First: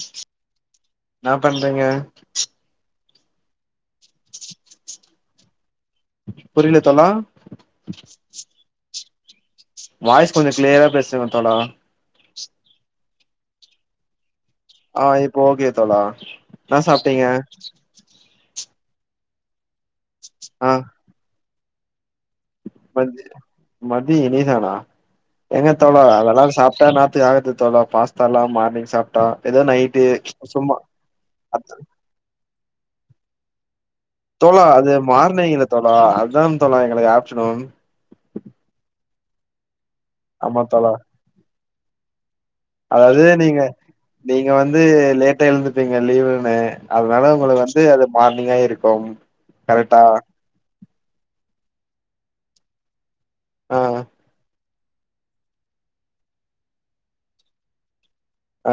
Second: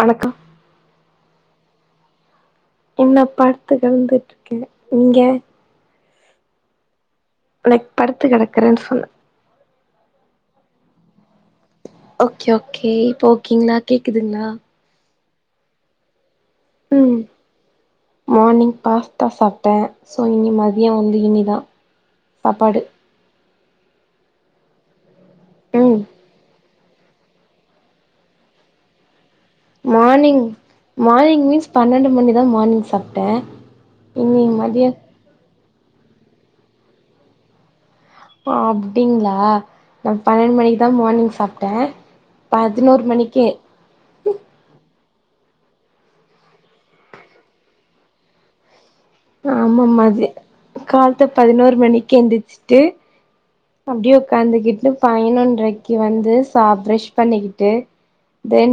வணக்க இன்னா பண்றீங்க என்ன பாத்து கெலம்பிட்ருக்கே நீங்க புரில தோழா அன்னைக் படத்து கெடக்குறேன் சொன்ன வாய்ஸ் கொஞ்ச கிளியரா பேசுங்க தோழா ஓகே ஓகே இப்போ ஓகேங்களா கேக்குதுங்களா அ இப்போ ஓகே தோழா இன்னா ம் சாப்ட்டீங்க மார்னிங் பாஸ்தா சாப்ட்டே சோ இனி ஆ மதியோ வந்து இனிதா சாப்பாடு மதி மதிய இனி தானா ஏங்க ம் தோழா அதெல்லா சாப்ட்டா நா த்து ஆகுறது தோழா பாஸ்தால்லா மார்னிங் சாப் டா ஏதோ நை மார்னிங் மார்னிங் மீன்ஸ் பன்னெண்டு மணி தா மார்னிங் சாப்ட்டே இனி தோழா மதியோ அது மார்னிங் இல்ல தோழா அதா தோழா எங்களுக்கு ஆப்டனுன் அ அப்டிங்ளா நா பன்னெண்டு ஆமா மணிக் தா மார்னிங் சாப்ட்டே பதினோரு அதாவ்து மணிக்கு நீங்க நீங்க வந்து லேட்டா எழுந்துப்பீங்க லீவுனு அதனால உங்கள வந்து அது மார்னிங்கா இருக்கும் ஆமா கரெக்டா மதி கால்த்த பதினொரு மணிக்கு எந்திச்சிட்டு ஆ அப்டியே உக்காந்துகிட்டு பய்னொன்ரைக்கி வந்து சா பிரஷ் பண்ணிக்கிட்டு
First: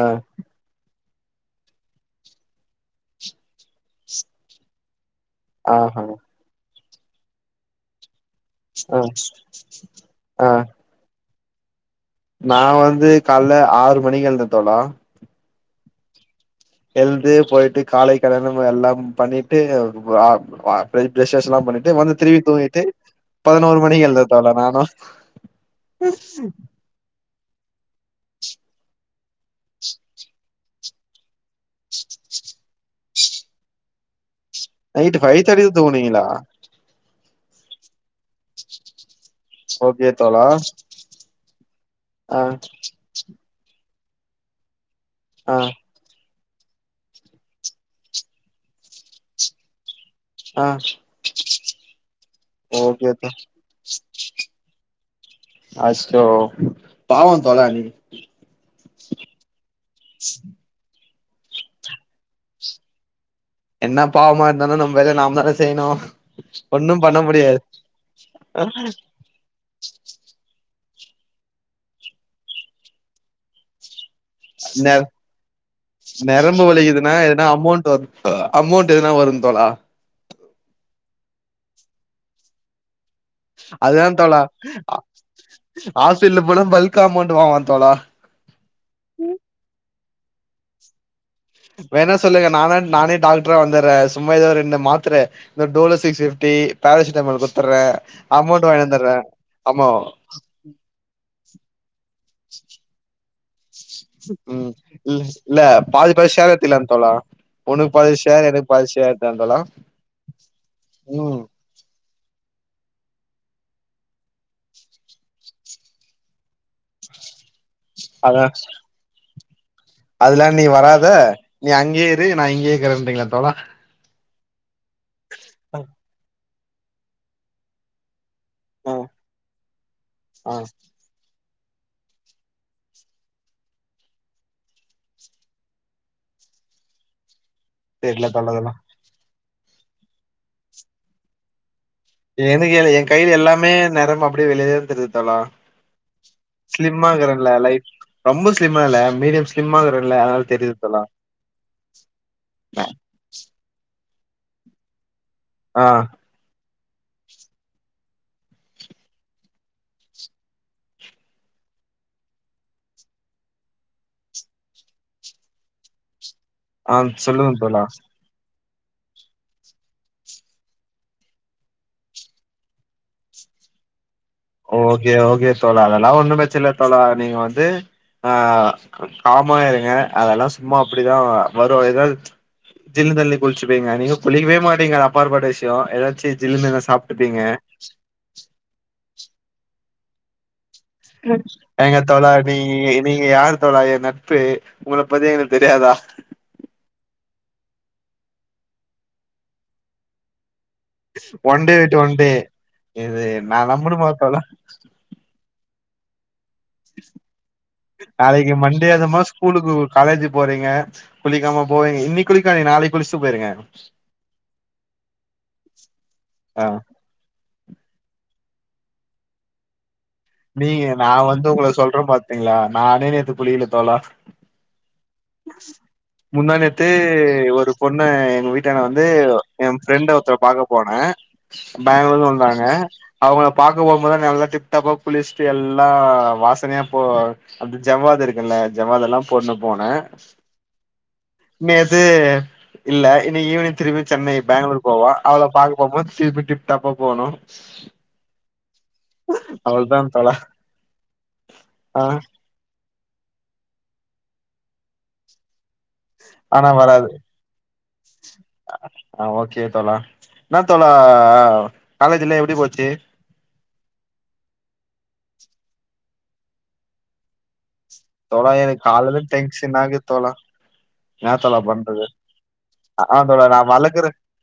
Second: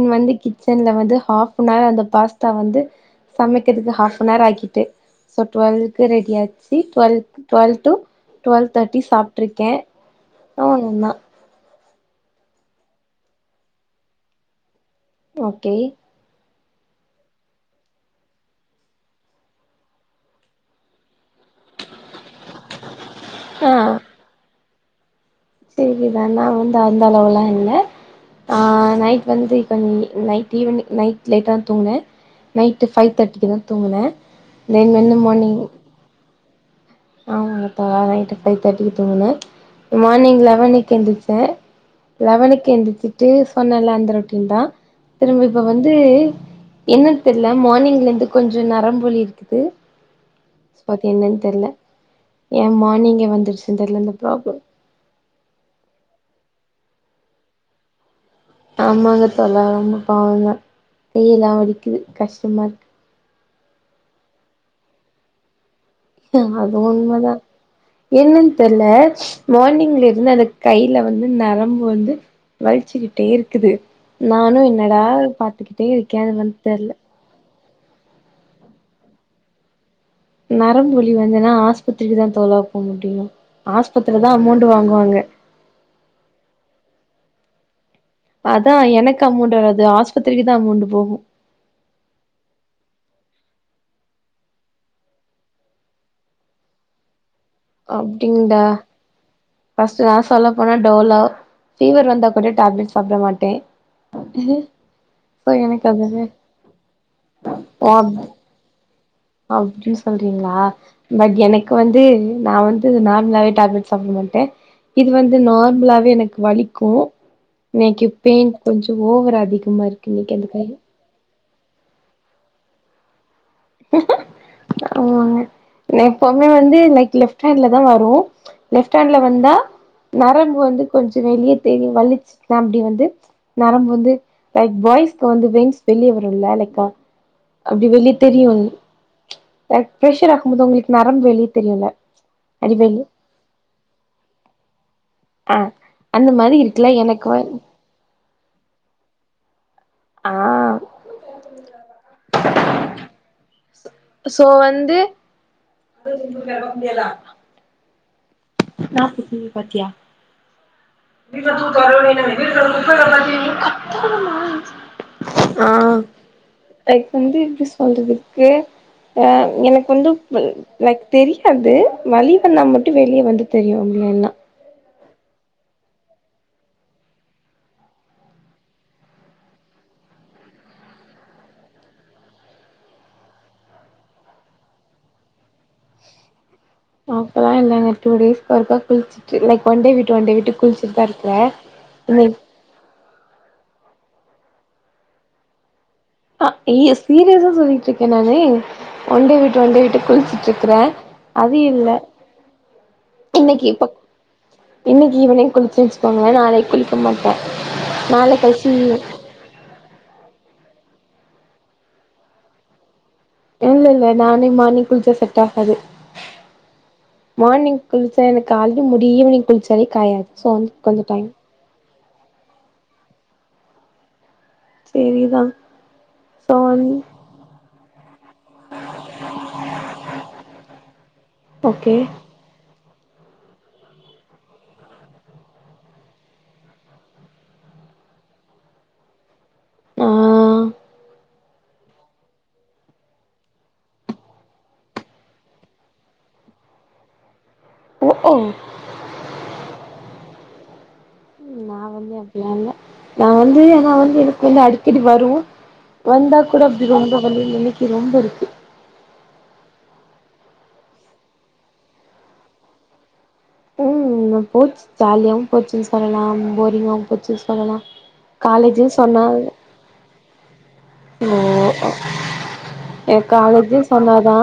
ஆ வந்து கிச்சன்ல வந்து ஹாஃப்னர் அந்த பாஸ்தா வந்து சமைக்கிறது ஹாஃப்பனர் ஆக்கிட்டு சோ ஆஹா டுவெல்க்கு ரெடி ஆச்சி டுவெல் டுவெல் டு டுவெல் தேட்டி ஆ சாப்ட்ருக்கே ஆ அவ்ளோ தா நா வந்து கால்ல ஆறு மணிக்கு எழ்ந்த தோழா ஓகே எழ்ந்து போயிட்டு காலை கடனும் எல்லா பண்ணிட்டு அ அ பேய் ப்ரெஷ்ஷஸ்லா பண்ணிட் டு வந்து திருவி தூங்கிட்டு பத்னோரு மணிக்கு எழ்ந்த தோழா நானு செரிங்க நா ரா வந்து அந்த அந்தளவுலா இல்ல ஆ நைட் வந்து கொஞ் நைட் ஈவினங் நைட் லேட்டாதா தூங்ன நைட்டு ஃபைவ் தேட்டிக்கு தா தூங்கின நைட்டு ஃபைவ் தேர்டிகுதா தூங்னீங்ளா ஆமாங்க தோழா நைட்டு ஃபைவ் தேர்ட்டிக்கு தூங்னே ஓகே மார்னிங் தோழா லெவனுக்கு எந்திச்ச ஆ லெவனுக்கு எந்திச்சி டெய்லி சொன்னல அந்த ரொட்டின் தா திரும்ப ஆ இப்ப வந் து என்னன் தெர்ல மார்னிங்லந்து கொஞ்ச நரம்புவலி இருக்குது ஆ சோ அது என்னன் தெர்ல ஏ ஓகே ஓகே மார்னிங்கே வந்துருச்சுன்னு தெர்ல இந்த ப்ராப்ளம் அச்சோ பாவ தோழா நீ அம்மாங்க தோழா ரொம்ப பாவந்தா கையிலா வலிக்குது கஷ்டமார்க்கு என்ன பாவமா இருந்தானு நம் வேலைய நாம தான செய்ணு அது உண்மதா என்னன் தெர்ல மார்னிங்ல இருந்து அந்த கைல வந்து நரம்பு வந்து வல்ச்சுக்கிட்டே இர்க்குது நெர இருக்கே அது வந்து நெரம்பு தெர்ல வலிக்குதுனா எதுன்னா அமௌண்ட் வரு அமௌண்ட் எதனா வரு தோழா நரம்பு வலி வந்துனா ஆஸ்பத்திரிக்கு தா தோழா போ முடியு ஆஸ்பத்திரி தா அமௌண்டு வாங்குவாங்க ஆஸ்பிட்லு போனா பல்க்கா அமௌண்ட் வாங்குவா தோழா அதா எனக்கு அமௌண்ட் வராது ஆஸ்பத்திரிக்கு தா அமௌண்டு போகு வேணா சொல்லுங்க நானா நானே டாக்ட்ரா வந்துற்றே சும்ம எதோ ஒர் ரெண்டு மாத்ர இந்த டோலோ சிக்ஸ் பிப்டி பேரசிட்டாமால் குத்துர்றே அப்டின்டா அமௌண்டு வாங்கந்துற்றே அமௌ ஃபர்ஸ்ட் நா சொல்ல போனா டோலோ ஃபீவர் வந்தா கூட டேப்லெட் சாப்ட மாட்டே ம் இல்ல சோ இல்ல எனக்கு பாதி அதுவே பாதி ஷேர் எத்துகில தோழா உனுக் பாதி ஷேர் எனக் பாதி ஷேர் எடுத்துக்கலாம் தோழா அப்டி சொல்றீங்ளா பட் ம் எனக்கு வந்து நா வந்து நார்மலாவே டேப்லெட் சாப்ட மாட் ட இது வந்து நார்ம்லாவே எனக்கு வலிக்கு இன்னைக்கி பெயின் கொஞ்ச ஓவரா அதிக அதுலா நீ வராத நீ அங்யே இரு நா இங்யேகிறன்றீங்ளா தோழா ஆமாங்க நா எப்பவுமே வந்து லைக் லெஃப்ட் ஹேண்ட்ல தா வரு ஆ லெஃப்ட் ஹாண்ட்ல வந்தா ஆ நெரம்பு வந்து கொஞ்சோ வெளியத் தெரியு வலிச்சுதேம் அப்டி வந்து நரம்பு வந்து லைக் பாய்ஸ்க்கு வந்து வென்ஸ் வெளியே வருல்ல லைக்கா அப்டி வெளித் சொல்லதெல்லா ரைக் பிரெஷர் ஆகும் போது ஒங்ளுக் நரம்பு வெளியித் தெரியுல எனுகு எலே எங் கைல எல்லாமே நரம் அப்டியே வெளியேதான் தெரித் தலா ஆ அந்த மாரி இருக்குல்ல எனக்கு வ ஸ்லிம்மாகிறல்ல லைஃப் ரொம்ப ஸ்லிம்மா இல்ல மீடியம் ஸ்லிம்மா இகறல்ல ஆ அதனால் தெரிது தோழா மே சோ வந்து ஆ [unintelligible] நா [unintelligible] நீ பாத்தியா கத்தாத மா மா ஆ ஆ லைக் வந்து சொல்லுங்க எப்டி தோழா சொல்றதுக்கே அ எனக்கு வந்து பில் லைக் தெரியாது வலி வந்தா மட்டு வெளிய வந்துத் தெரியு அப்டி வேண்ணா ஓகே ஓகே தோழா அதெல்லா ஒன்னும் பிரச்ச இல்ல தோழா நீங்க வந்து ஆ காமா இருங்க அதெல்லா சும்மா அப்டிதா வரு எகெல் ஜில்லு தள்ளி குளிச்சுப்பீங்க நீங்க குளிக்கவே மாட்டிங்க அது அப்பார்பட்ட விஷ்யோ எதாச்சி ஜில்லுனு எதாச் அப்பலா இல்லங்க டூ டேஸ்கு ஒருக்கா குளிச்சுட்டு லைக் ஒன் டே விட்டு ஒன் டே விட்டு குளிச் எங்கத் தோழாட் நீ நீங்க யாருத்தோழா எ நட்பு உங்கள பத்தி எங்களுக் தெரியாதா ஆ இ சீரியஸா சொல்லிட்ருக்கே நானு ஒன் டே விட்டு ஒன் டே விட்டு குளிச்சுட்ருக்கறே ஒன் டே விட்டு ஒன் டே இது நா நம்புனுமா தோழா இன்னைக்கி ஈவினிங் குளிச்சு வெச்சுக்கோங்களே நாளைக் குளிக்க மாட்டே நாளைக் கழ்ச்சி கூலுக்கு காலேஜூ போறீங்க குளிக்காம போவீங்க இன்னிக் குளிக்காதிங்க நாளைக் குளிச்ட்டு போயிருங்க இல்ல இல்ல நானே மார்னிங் குளிச்சா செட்டாகாது ஆ மார்னிங் குளிச்சா எனக்கு ஆலெடி முடி ஈவினிங் குளிச்சாலேக் காயாது சோ வந்து நீக கொஞ்சோ நா டைம் வந்து உங்கள சொல்றேம் பாத்தீங்ளா நானே நேத்து குளிகலத் தோழா செரிதா சோ வந் முந்தானேத்து ஒருப் பொண்ண எங்க வீட் ட்டான வந்து எ ஃபிரெண்ட ஒருத்தரப் பாக்க போனே ஓகே பெங்களூலந்து வந்தாங்க அவுங்களப் பாக்க போம்போது நல்லா டிப் டாப்பாப் குளிச்ட்டு எல்லா வாசனையா போ அப்டி ஜவ்வாது இருக்குல்ல ஜவாதெல்லாம் போட்னு போனே ஆ நேத்து இல்ல இன்னி கி ஈவினிங் திருபி சென்னை பெங்களூர் போவோ அவளப் பாக்க போம்போது திருப்பி டிப்டாப்பா போணு உ ஓ அவுள்தான் ஓகே நா வந்து அப்பிலா இல்ல நா வந்து எனா வந்து எனக்கு வந்து அடிக்கடி வரு வந்தாக் கூட ஆனா அப்டி வராது. ரொம்ப வலி நெனைக்கி ரொம்ப இருக்கு ஆ ஓகே தோழா இன்னாத் தோழா காலேஜூலா எப்டி போச்சி ம்ன போச்சு ஜாலியாவும் போச்சுன் சொல்லலாம் போரிங்காவும் போச்சுன் சொல்லலா தோழா எனக் காலேஜுன்னு கால்லந்து சொன்னா டென்ஷனாகுத் தோழா ஓ எனாத் தோழாப் பண்றது அ எ ஆ தோழா நா காலேஜே வளக்குற சொன்னாதா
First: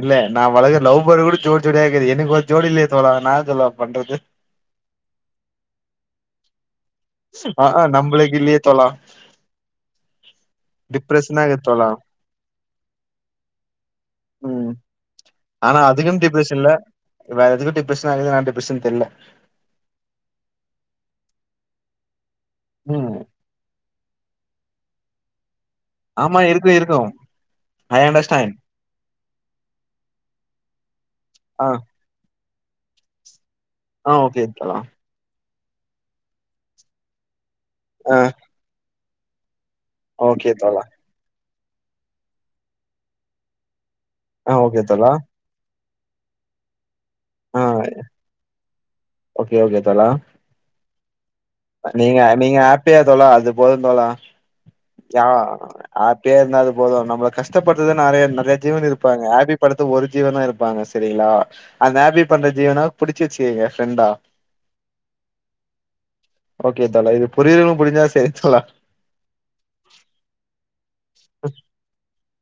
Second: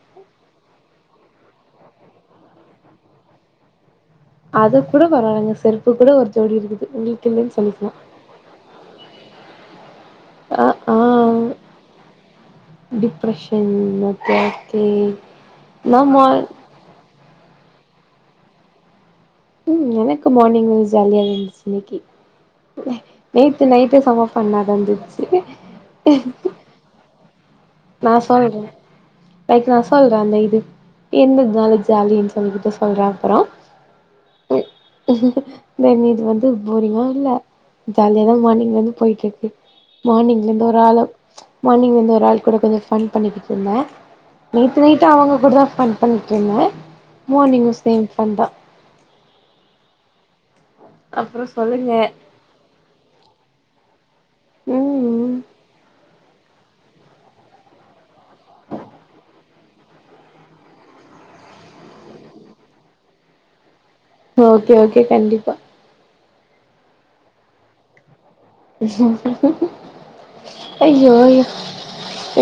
இல்ல நா வளகுற லவ் பர்டு கூட ஜோடி ஜோடியா இகுது எனுகு ஒரு ஜோடி இல்லையேத் தோழா நாத் தோழா பண்றது அதுக் கூட பரவாலங்க செருப்புக் கூட ஒரு ஜோடி இருகுது உங்ளுக் ஆ அ நம்பளுக்கு இல்லயே தோழா ஆ டிப்ரஷுனா இர்க்கே தோழா டிப்ரெஷன் ஓகே ம் ஓகே ஆனா இன்ன அதுக்குன்னு மார் டிப்ரஷன் இல்ல வேற எதுக்கு டிப்ரஷன் ஆகுது நான் டிப்ரஷன் தெர்ல ம் எனக்கு மார்னிங் ஜாலியா இருந்துச்சு இன்னைக்கி ம் நேத்து நை ட்டு சம ஃபன்னாதா இருந்துச்சு ஆமா இருக்கு இருக்கு ஐ நான் சொல்ற அண்டர்ஸ்டாண்ட் எதுக்கு நா சொல்ற அந்த இது ஆ இர்ந்ததுனால ஜாலின் உங்ககிட்ட சொல்ற அப்புறோ ஆ ஓகே ஓகேதா தென் இது வந்து போரிங்கா இல்ல ஆ ஜாலியாதான் மார்னிங்ல இருந்து போய்ட்ருக்கு மார்னிங்ல ஓகே இருந்து ஒரு தோழா ஆளு மார்னிங் வந்து ஒரு ஆளு கூட கொஞ்சோ ஃபன் பண்ணிகிட்டிருந்த ஆ ஓகே நேத்து நைட் தோழா அவங்க கூடதா ஃபன் பண்ணிட்ருந்த ஆ மார்னிங்கு சேம் ஃபன்தா ஓகே ஓகே தோழா அப்புறோ சொல்லுங்க நீங்க நீங்க ஹாப்பியா தோழா அதுபோது தோழா யா ம் ஹாப் பியா இருந்தா அதுபோது நம்மள கஷ்டப்படுத்துதா நெறைய நெறைய ஜீவன் இருப்பாங்க ஹாப்பி படுற ஒரு ஜீவன்தா இருப்பாங்க சரிங்ளா அந்த ஹாப்பி பண்ற ஜீவன புடிச்சு வச்சுக்கிங்க ஃப்ரெண்டா ஓகே ஓகே கண்டிப்பா ஓகே தோழா இது புரிறவ்ங்க புரிஞ்சா சரி தோழா ம் ஐயோ ஐயோ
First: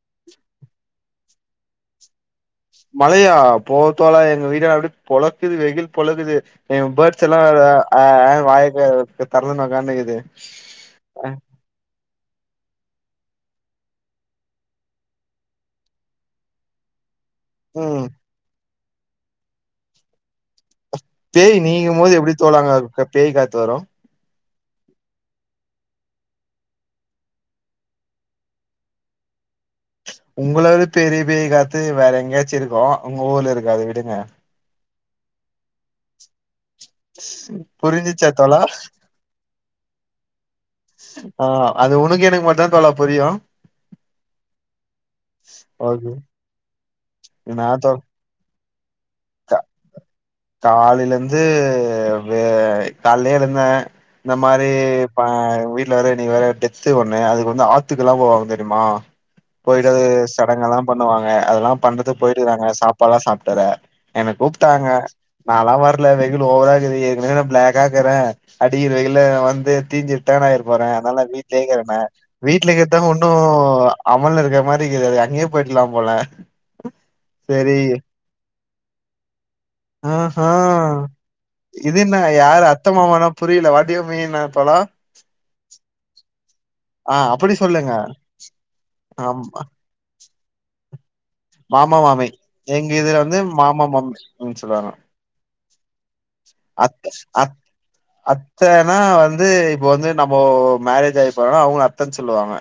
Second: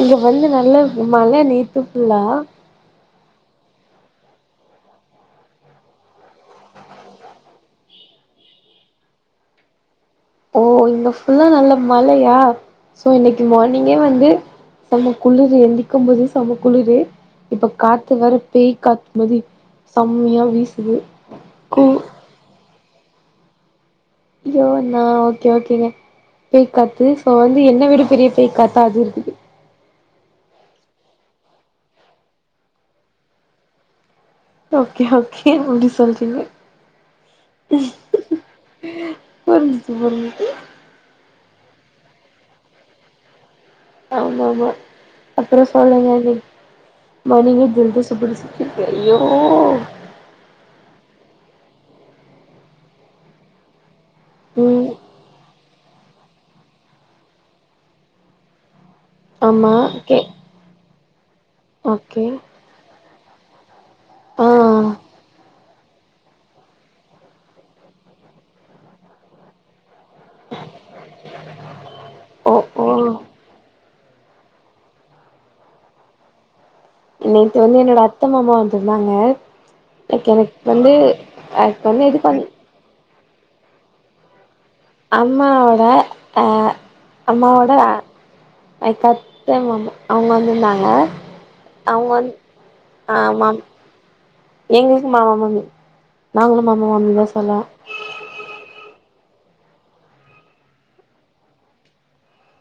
இங்க வந்து நல்லா மழ நேத்து ஃபுல்லா மழையா போத்தோழா எங்க வீட்லா அப்டி பொழக்குது வெயில் பொழக்குது எங்க பேர்ட்ஸெல்லா வேற ஆ ஆன்னு வாய தெற தெறந்துன் ஒக்காந்துக்குது ஓ இங்க ஃபுல்லா நல்ல மழையா சோ இன்னைக்கு மார்னிங்கே வந்து சம குளிரு எந்திக்கும்போதே சம குளுரு இப்ப ம் காத்து வேற பேய் காத்துமாரி சம்மையா வீசுது பேய் கூ நீங்கிருக்மோது எப்டி தோழா அங்க க பேய் காத்து வரு ஐயோ நா ஓகே ஓகேங்க பேய் காத்து சோ வந்து என்ன விட பெரிய பேய்க்காத்த அது இருக்குது உங்குளது பெரிய பேய் காத்து வேற எங்க்யாச்சு இருக்கு உங்க ஊர்ல இருக்காது விடுங்க ஓகே ஓகே அப்டி சொல்றீங்க புரிஞ்சிச்சா தோழா புரிஞ்சிச்சு புரிஞ்சிச்சு ஆ அது உனக்கு எனக்கு மட்டுதா தோழா புரியு ஆமா ஆமா அப்புறோ ஓகே சொல்லுங்க நீங் மார்னிங் நா இர்ந்த தொ நிகழ்ஸ ஃபுல்ஸ் என்க்கு ஐயோ காலைலர்ந்து வே கால்லே எழுந்த இந்த மாரி ம் பா வீட் வேற இன்னிக் வேற டெத்து ஒன்னு அதுக் வந்து ஆத்துக்குலா போவாங்க தெரிமா ஆமா போய்ட்டு அது ஓகே சடங்கெலா பண்ணுவாங்க அதெல்லா பண்றதுக் ஓகே போய்ட்டிருக்குறாங்க சாப்பாட்லா சாப்ட்வற என்ன ஆ கூப்ட்டாங்க நான்லா வர்ல வெயிலு ஓவரா இர்க்குது ஏற்கனவே நா பிளாகக்கா இர்க்குற அடிக்ற வெயில நா வந்து தீஞ்சுர் டேனாய்ர்போற அதுனால நா வீட்லே இர்க்கிறன ஓ வீட்ல ஓ இகிர்தானு ஒன் னு அவன்ல இருக்ற மாரிக்குது அது அங்யே போயிர்க்லா போல நேத்து வந்து செரி என்னோட அத்த மாமா வந்துர்ந்தாங்க ஆஹா இது வந்து என்ன பண் யாரு அத்த மாமானா புரில வாட்டுயு மீன் அப்பலா அம்மாவோட அ ஆ அப்டி அம்மாவோடக் அ சொல்லுங்க அய்க்கத்த ஆமா மாமா அவுங்க வந்துருந்தாங்க மாமா அவுங்க மாமி வந்து எங்க இதுல வந்து ஆமா மாமா மாமின்னு சொல்லுவாங்க எங்க மாமா மாமி நாங்களு மாமா அத்த மாமிந்தா அத் சொல்லுவோ அத்தனா வந்து இப்போ வந்து நம்மோ மேரேஜ் ஆகிப்பறனா அவுங்கல அத்தன் சொல்லுவாங்க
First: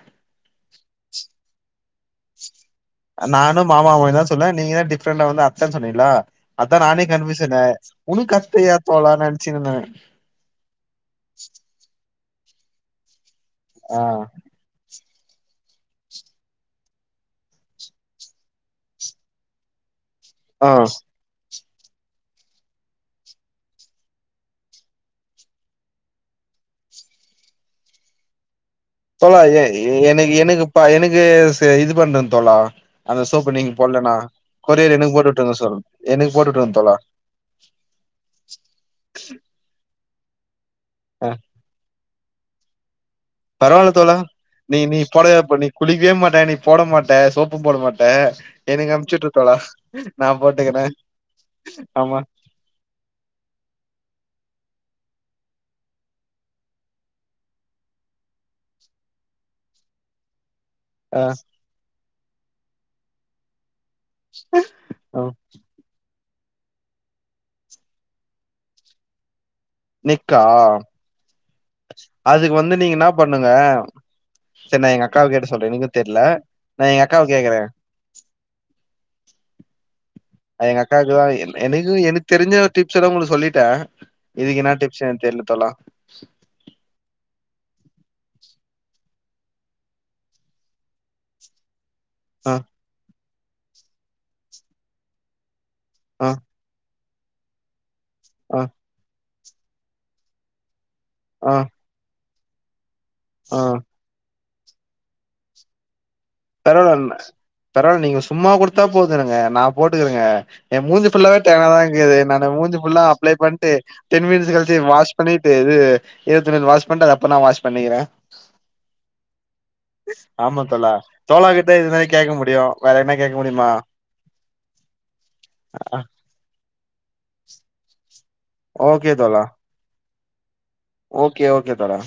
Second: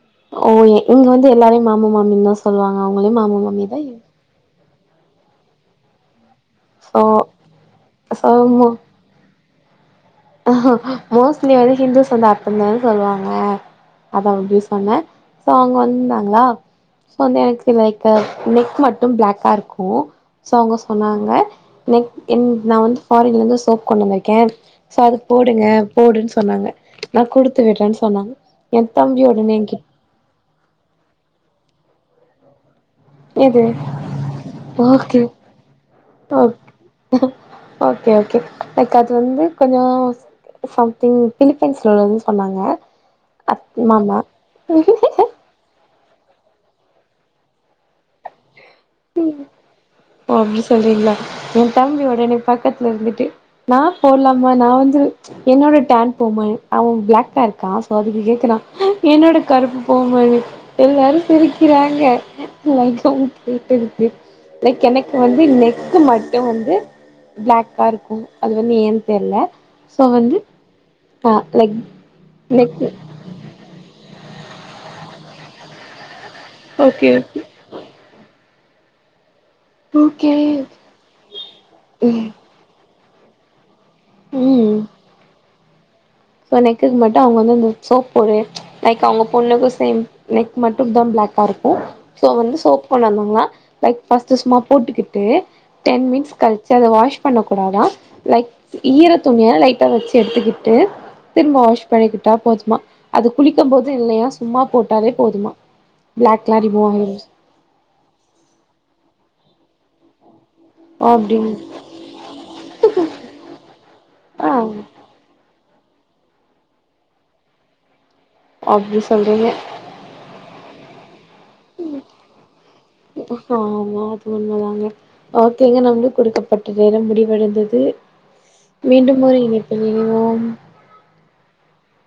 ஓ இங்க வந்து எல்லாரையு மாமா மாமின் சொல்லுவாங்க அவுங்களையு மாமா மாமிந்தா இவு சொன்ன நீங்கதா டிப்ரெண்டா வந்து அத்தன் சொன்னீங்ளா அதா சோ நானே கன்பியூசன்னாய்ட்ட ஒனக்கு சோ அத்தயா தோனா நெனைச்சினுந்த மோஸ்ட்லி வந்து ஹிந்துஸ் வந்து அத்தந்தான சொல்வாங்க ஆ அதா அப்டி சொன்ன சோ அவுங்க வந்துந்தாங்ளா சோ வந்து எனக்கு லைக் அ நெக்கு மட்டு பிளாக்கா இருக்கும் சோ ஆ அவுங்க சொன்னாங்க நெக் என் நா வந்து ஃபாரின்லருந்து சோப் கொண்டு வந்தருக்கே சோ அது போடுங்க போடுன் சொன்னாங்க நா குடுத்து விடுறேன் சொன்னாங்க எ தம்பி தோழா ஒடனே எ என்கி எனக்கு எனக்கு ப எனக்கு இது பண்ற தோழா அந்த சோப்பு எது நீங்க போட்லனா கொரியர் எனக்கு ஓகே போட்டு உட்டுருங்கு சொ எனக்கு ஓ போட்டு விட்டுர்ங்க தோழா ஓகே ஓகே லைக் அது வந்து கொஞ்சோ சவுக் பின் அ பிலிப்பைன்ஸ்ல உள்ளதுன் சொன்னாங்க அத்த மாமா பே பண்ணி குளிக்கவே மாட்ட நீ போட மாட்ட சோப்பு போட மாட்ட எனக்கு அமிச்சுட்டுரு தோழா நா ஓ அப்டி போட்டுக்கறே சொல்றீங்களா என் தம்பி ஆமா ஒடனே பக்கத்துல இருந்துட்டு நா போட்லாமா நா வந்து என்னோட டேண் போமா அவ பிளாக்கா இருக்கா சோ அதுக்கு கேக்குறா என்னோட கருப்புபோமானு எல்லாரு அ சிரிக்கிறாங்க லைக் அவ கேட்டதுக்கு லைக் எனக்கு அ வந்து இன்னெ நெக்கு மட்டும் வந்து பிளக்காருக்கும் அது வந்து ஏன் தெர்ல சோ வந்து நெக்கா ஆ நெக் அதுக்கு வந்து நீங்க என்னாப் பண்ணுங்க சரி நா எங்க அக்காவ கேட்டு சொல்ற எனக்கு தெர்ல நா எங்க ஓகே அக்காவ கேக்ற ஓகே அ எங்க அக்காவுக்குதா எனக்கு ஓகே எனக்கு தெரிஞ்ச டிப்ஸ்ல்லா ஒங்ளுக்கு சொல்லிட்ட இதுக்கு என்னா டிப்ஸ் எனக் தெர்ல தோழா சோ நெக்குக்கு மட்டு அவுங்க வந்து இந்த சோப் ஒரு லைக் அவுங்க பொண்ணுக்கூ சேம் நெக் மட்டுந்தா பிளாக்கா இருக்கூம் சோ அ வந்து சோப்பு கொண்டு வந்தாங்களா லைக் ஃபஸ்ட்டு சும்மா போட்டுக்கிட்டு டென் அ மினிட்ஸ் கழிச்சு அத வாஷ் பண்ண கூடாதா லைக் அ ஈர துணிய லைட்டா வச்சு எடுத்துக்கிட்டு அ திரும்ப வாஷ் பண்ணிக்கிட்டா போதுமா அது அ குளிக்கும் போது இல்லயா சும்மா போட்டாலே போதுமா பிளாக்லா ரிமூவ் பரவால்ல ஆயிரு பரவால நீங்க சும்மா குடுத்தா போதுனுங்க நா போட்டுகெவேங்க ய மூஞ்சி ஃபுல்லாவே அப்டின் டேனாதாருக்குது நா மூஞ்சி ஃபுல்லா அப்ளை பண்ணிட்டு டென் ஆ மினிட்ஸ் கழிச்சி வாஷ் பண்ணிட்டு இது ஈர துணில வாஷ் பண்ட்டு அத அப்பறனா வாஷ் பண்ணிக்கிறே அப்டி சொல்றீங்க ஆமா தோழா தோழா கிட்ட இதுதானே கேக்க முடியு வேற என்ன கேக்க முடியுமா ஆமாமா அது உண்மதாங்க ஓகேங்க நம்மளுக் குடுக்கப்பட் இதுவரை முடிவடைந்தது ஓகே மீண்டும் ஒரு தோழா இணைப்பில் இனைவோம் ஓகே ஓகே தோழா